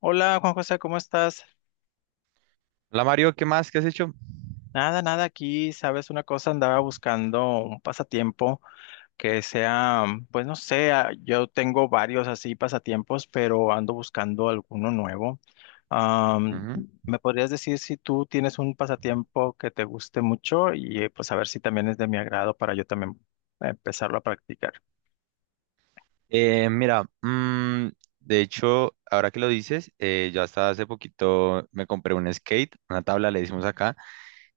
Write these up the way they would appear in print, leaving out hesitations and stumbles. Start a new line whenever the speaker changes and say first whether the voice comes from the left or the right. left: Hola Juan José, ¿cómo estás?
right: La Mario, ¿qué más? ¿Qué has hecho?
left: Nada aquí, sabes una cosa, andaba buscando un pasatiempo, que sea, pues no sé, yo tengo varios así pasatiempos, pero ando buscando alguno nuevo. Am,
right: Ujú.
left: ¿Me podrías decir si tú tienes un pasatiempo que te guste mucho y pues a ver si también es de mi agrado para yo también empezarlo a practicar?
right: Mira, de hecho, ahora que lo dices, yo hasta hace poquito me compré un skate, una tabla, le decimos acá,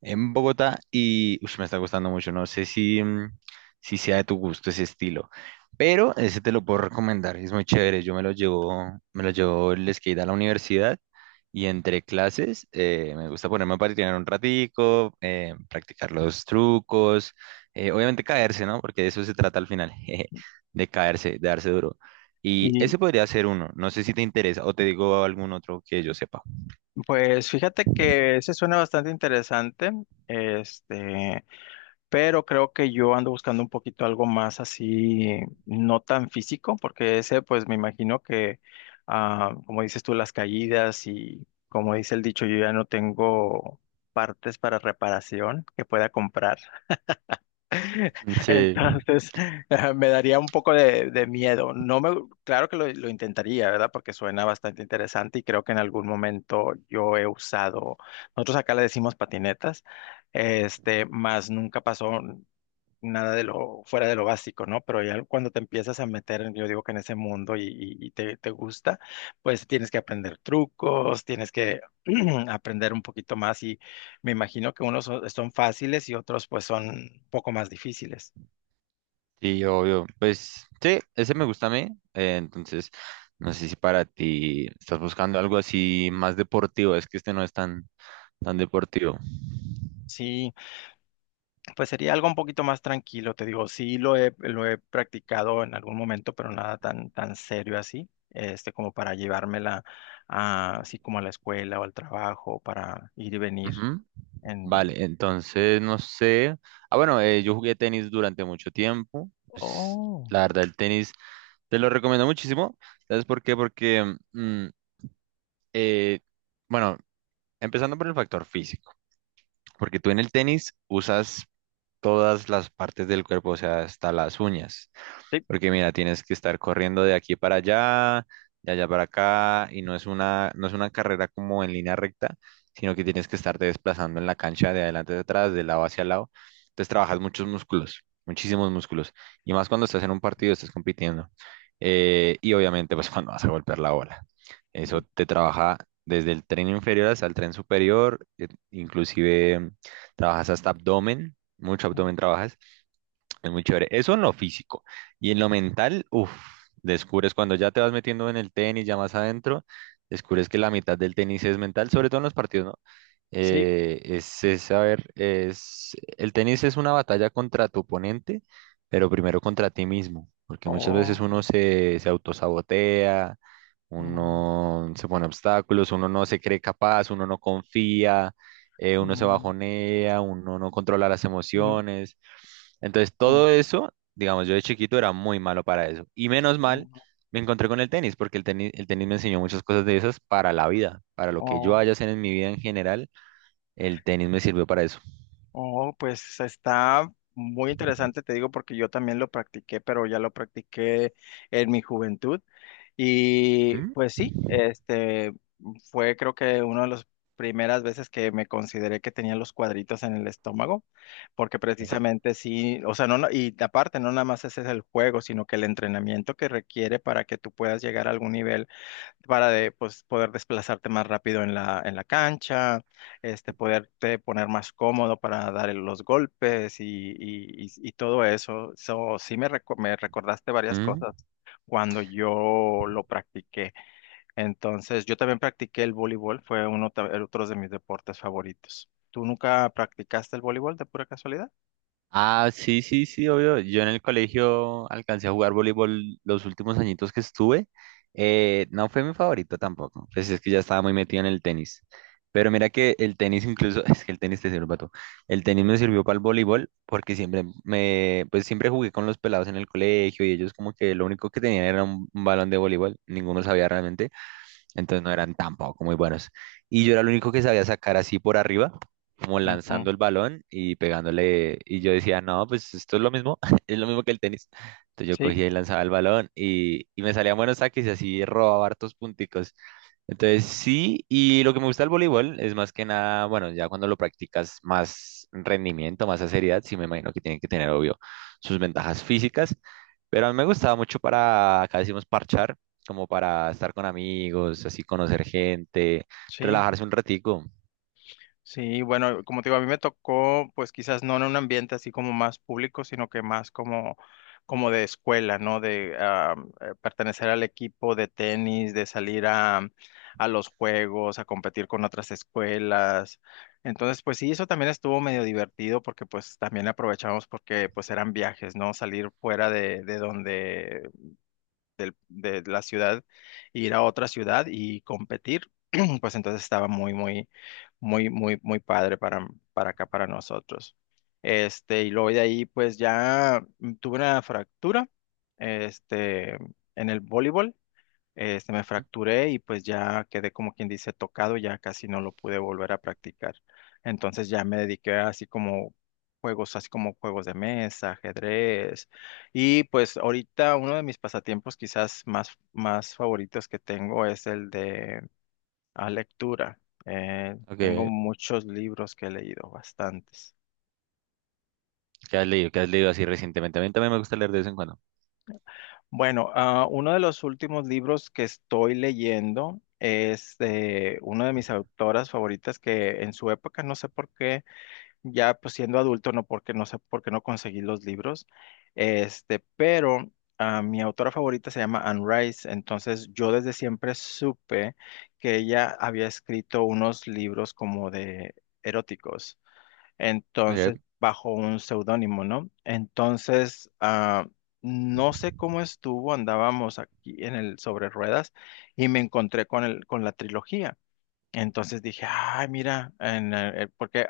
right: en Bogotá y ush, me está gustando mucho. No sé si, si sea de tu gusto ese estilo, pero ese te lo puedo recomendar. Es muy chévere. Yo me lo llevo el skate a la universidad y entre clases me gusta ponerme a patinar un ratico, practicar los trucos, obviamente caerse, ¿no? Porque de eso se trata al final, jeje, de caerse, de darse duro. Y
left: Y
right: ese podría ser uno. No sé si te interesa o te digo algún otro que yo sepa.
left: pues fíjate que ese suena bastante interesante. Este, pero creo que yo ando buscando un poquito algo más así, no tan físico, porque ese, pues me imagino que, como dices tú, las caídas y como dice el dicho, yo ya no tengo partes para reparación que pueda comprar.
right: Sí.
left: Entonces, me daría un poco de miedo. No me, claro que lo intentaría, ¿verdad? Porque suena bastante interesante y creo que en algún momento yo he usado, nosotros acá le decimos patinetas, este, más nunca pasó, nada de lo fuera de lo básico, ¿no? Pero ya cuando te empiezas a meter, yo digo que en ese mundo y te, te gusta, pues tienes que aprender trucos, tienes que aprender un poquito más y me imagino que unos son fáciles y otros pues son un poco más difíciles.
right: Sí, obvio. Pues sí, ese me gusta a mí. Entonces, no sé si para ti estás buscando algo así más deportivo. Es que este no es tan, tan deportivo.
left: Sí, pues sería algo un poquito más tranquilo, te digo, sí lo he practicado en algún momento, pero nada tan serio así, este, como para llevármela así como a la escuela o al trabajo, para ir y venir.
right: Ujú. Vale, entonces no sé. Ah, bueno, yo jugué tenis durante mucho tiempo. Pues,
left: Oh,
right: la verdad, el tenis te lo recomiendo muchísimo. ¿Sabes por qué? Eh, bueno, empezando por el factor físico. Porque tú en el tenis usas todas las partes del cuerpo, o sea, hasta las uñas.
left: sí,
right: Porque mira, tienes que estar corriendo de aquí para allá, de allá para acá, y no es una carrera como en línea recta, sino que tienes que estarte desplazando en la cancha de adelante hacia atrás, de lado hacia lado. Entonces trabajas muchos músculos, muchísimos músculos. Y más cuando estás en un partido, estás compitiendo. Y obviamente, pues cuando vas a golpear la bola. Eso te trabaja desde el tren inferior hasta el tren superior, inclusive trabajas hasta abdomen, mucho
left: mm,
right: abdomen trabajas. Es muy chévere. Eso en lo físico. Y en lo mental, uff, descubres cuando ya te vas metiendo en el tenis, ya más adentro, descubres que la mitad del tenis es mental, sobre todo en los partidos, ¿no?
left: sí,
right: Es, el tenis es una batalla contra tu oponente, pero primero contra ti mismo, porque muchas veces
left: oh,
right: se autosabotea,
left: oh,
right: uno se pone obstáculos, uno no se cree capaz, uno no confía, uno se
left: mm,
right: bajonea, uno no controla las
left: mm,
right: emociones. Entonces,
left: oh,
right: todo eso, digamos, yo de chiquito era muy malo para eso. Y menos mal,
left: oh,
right: me encontré con el tenis, porque el tenis me enseñó muchas cosas de esas para la vida, para lo que yo vaya
left: oh,
right: a hacer en mi vida en general, el tenis me sirvió para eso.
left: oh, pues está muy interesante, te digo, porque yo también lo practiqué, pero ya lo practiqué en mi juventud. Y
right: ¿Mm?
left: pues sí, este fue creo que una de las primeras veces que me consideré que tenía los cuadritos en el estómago, porque
right: Sí.
left: precisamente sí, o sea, y aparte no nada más ese es el juego, sino que el entrenamiento que requiere para que tú puedas llegar a algún nivel para de, pues, poder desplazarte más rápido en en la cancha, este, poderte poner más cómodo para dar los golpes y todo eso. So, me recordaste varias
right: ¿Mm?
left: cosas cuando yo lo practiqué. Entonces, yo también practiqué el voleibol, fue el otro de mis deportes favoritos. ¿Tú nunca practicaste el voleibol de pura casualidad?
right: Ah, sí, sí, sí, obvio. Yo en el colegio alcancé a jugar voleibol los últimos añitos que estuve. No fue mi favorito tampoco, pues es que ya estaba muy metido en el tenis. Pero mira que el tenis incluso, es que el tenis te sirve para todo. El tenis me sirvió para el voleibol porque siempre me, pues siempre jugué con los pelados en el colegio y ellos como que lo único que tenían era un balón de voleibol, ninguno sabía realmente. Entonces no eran tampoco muy buenos. Y yo era el único que sabía sacar así por arriba, como
left: Ujú,
right: lanzando el balón y pegándole. Y yo decía, no, pues esto es lo mismo, es lo mismo que el tenis. Entonces yo
left: Sí,
right: cogía y lanzaba el balón y me salían buenos saques y así robaba hartos punticos. Entonces sí, y lo que me gusta del voleibol es más que nada, bueno, ya cuando lo practicas más rendimiento, más a seriedad, sí me imagino que tienen que tener, obvio, sus ventajas físicas, pero a mí me gustaba mucho para, acá decimos parchar, como para estar con amigos, así conocer gente,
left: sí.
right: relajarse un ratico.
left: Sí, bueno, como te digo, a mí me tocó, pues quizás no en un ambiente así como más público, sino que más como, como de escuela, ¿no? Pertenecer al equipo de tenis, de salir a los juegos, a competir con otras escuelas. Entonces, pues sí, eso también estuvo medio divertido porque pues también aprovechamos porque pues eran viajes, ¿no? Salir fuera de donde de la ciudad, ir a otra ciudad y competir, pues entonces estaba muy padre para acá, para nosotros. Y luego de ahí, pues ya tuve una fractura, este, en el voleibol. Este, me
right: Ujú.
left: fracturé y pues ya quedé como quien dice tocado, ya casi no lo pude volver a practicar. Entonces ya me dediqué a así como juegos de mesa, ajedrez. Y pues ahorita uno de mis pasatiempos más favoritos que tengo es el de la lectura. Tengo
right: Okay.
left: muchos libros que he leído, bastantes.
right: ¿Qué has leído? ¿Qué has leído así recientemente? A mí también me gusta leer de vez en cuando.
left: Bueno, uno de los últimos libros que estoy leyendo es de una de mis autoras favoritas que en su época, no sé por qué, ya pues siendo adulto, no porque no sé por qué no conseguí los libros, este, pero mi autora favorita se llama Anne Rice, entonces yo desde siempre supe que ella había escrito unos libros como de eróticos. Entonces,
right: Okay.
left: bajo un seudónimo, ¿no? No sé cómo estuvo, andábamos aquí en el sobre ruedas y me encontré con con la trilogía. Entonces dije, ay, mira, porque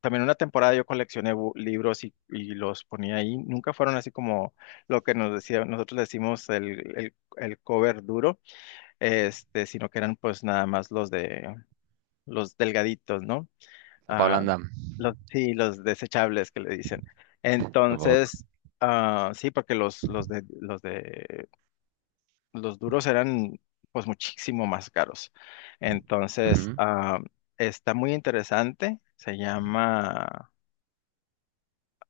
left: también una temporada yo coleccioné libros y los ponía ahí. Nunca fueron así como lo que nos decía, nosotros decimos el cover duro, este, sino que eran pues nada más los de los delgaditos, ¿no?
right: A Pablo
left: ah,
right: Andam.
left: los, sí, los desechables que le dicen.
right: Tampoco.
left: Entonces, sí, porque los de, los duros eran pues muchísimo más caros. Entonces,
right: Ujú.
left: ah, Está muy interesante. Se llama,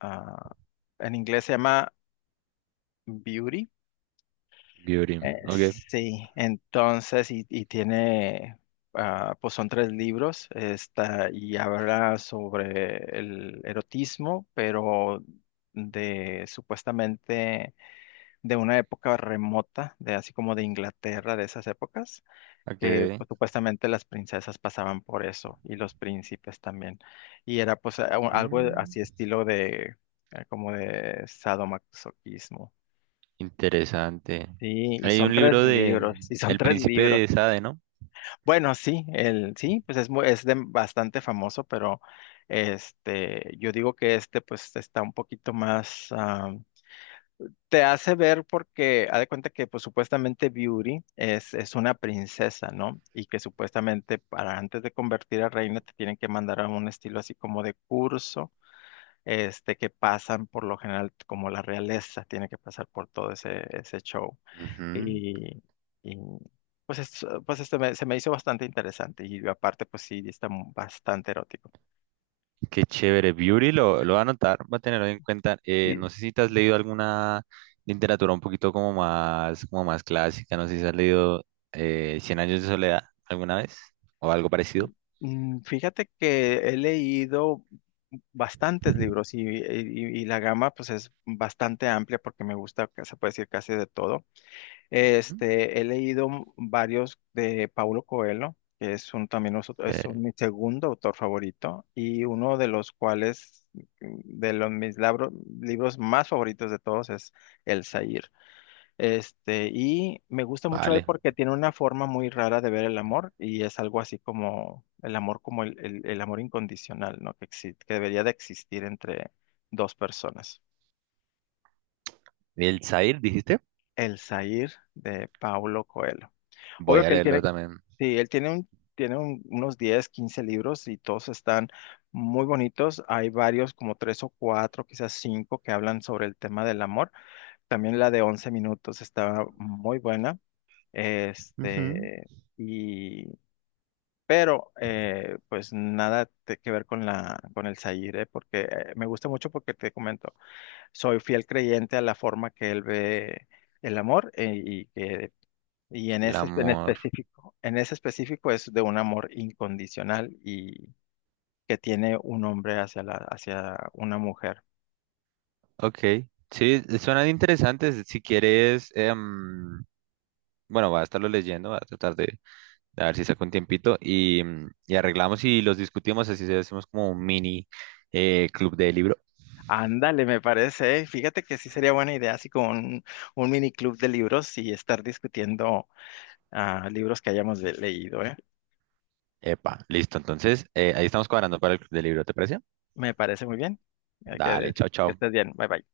left: ah, en inglés se llama Beauty.
right: Beauty. Okay.
left: Sí, entonces, y tiene, pues son tres libros, está, y habla sobre el erotismo, pero de supuestamente de una época remota, de así como de Inglaterra, de esas épocas, que
right: Okay.
left: pues, supuestamente las princesas pasaban por eso, y los príncipes también. Y era pues algo
right: Mm.
left: así estilo de, como de sadomasoquismo.
right: Interesante.
left: Sí, y
right: Hay
left: son
right: un
left: tres
right: libro de
left: libros, y son
right: El
left: tres
right: Príncipe de
left: libros.
right: Sade, ¿no?
left: Bueno, sí, el sí, pues es muy, bastante famoso, pero este, yo digo que este pues está un poquito más te hace ver porque haz de cuenta que pues supuestamente Beauty es una princesa, ¿no? Y que supuestamente para antes de convertir a reina te tienen que mandar a un estilo así como de curso, este, que pasan por lo general como la realeza, tiene que pasar por todo ese, ese show.
right: Ujú.
left: Y, y, pues, pues este se me hizo bastante interesante y aparte pues sí, está bastante erótico.
right: Qué chévere. Beauty lo va a anotar, va a tenerlo en cuenta.
left: Y
right: No sé si te has leído alguna literatura un poquito como más clásica. No sé si has leído Cien años de soledad alguna vez o algo parecido.
left: fíjate que he leído bastantes libros y, y la gama pues es bastante amplia porque me gusta, que se puede decir casi de todo.
right: Ujú.
left: Este, he leído varios de Paulo Coelho, que es un, también
right: Eh,
left: mi segundo autor favorito, y uno de los cuales, de los libros más favoritos de todos es El Zahir. Este, y me gusta mucho él
right: vale.
left: porque tiene una forma muy rara de ver el amor, y es algo así como el amor, como el amor incondicional, ¿no? Que, que debería de existir entre dos personas.
right: El Zahir, dijiste.
left: El Zahir de Paulo Coelho.
right: Voy
left: Obvio
right: a
left: que él
right: leerlo
left: tiene,
right: también.
left: sí, él tiene un, unos 10, 15 libros y todos están muy bonitos. Hay varios, como tres o cuatro, quizás cinco, que hablan sobre el tema del amor. También la de 11 minutos está muy buena.
right: Ujú.
left: Este, y, pero, pues nada te- que ver con la, con el Zahir, ¿eh? Porque me gusta mucho porque te comento, soy fiel creyente a la forma que él ve el amor y que y en
right: El
left: ese en
right: amor.
left: específico, en ese específico es de un amor incondicional y que tiene un hombre hacia la, hacia una mujer.
right: Ok. Sí, suenan interesantes. Si quieres, bueno, voy a estarlo leyendo, voy a tratar de ver si saco un tiempito y, y arreglamos y los discutimos, así se hacemos como un mini club de libro.
left: Ándale, me parece, ¿eh? Fíjate que sí sería buena idea, así como un mini club de libros y estar discutiendo libros que hayamos leído, ¿eh?
right: Epa, listo. Entonces, ahí estamos cuadrando para el club de libro, ¿te parece?
left: Me parece muy bien. Eh, Que,
right: Dale, chao,
left: que estés
right: chao.
left: bien. Bye bye.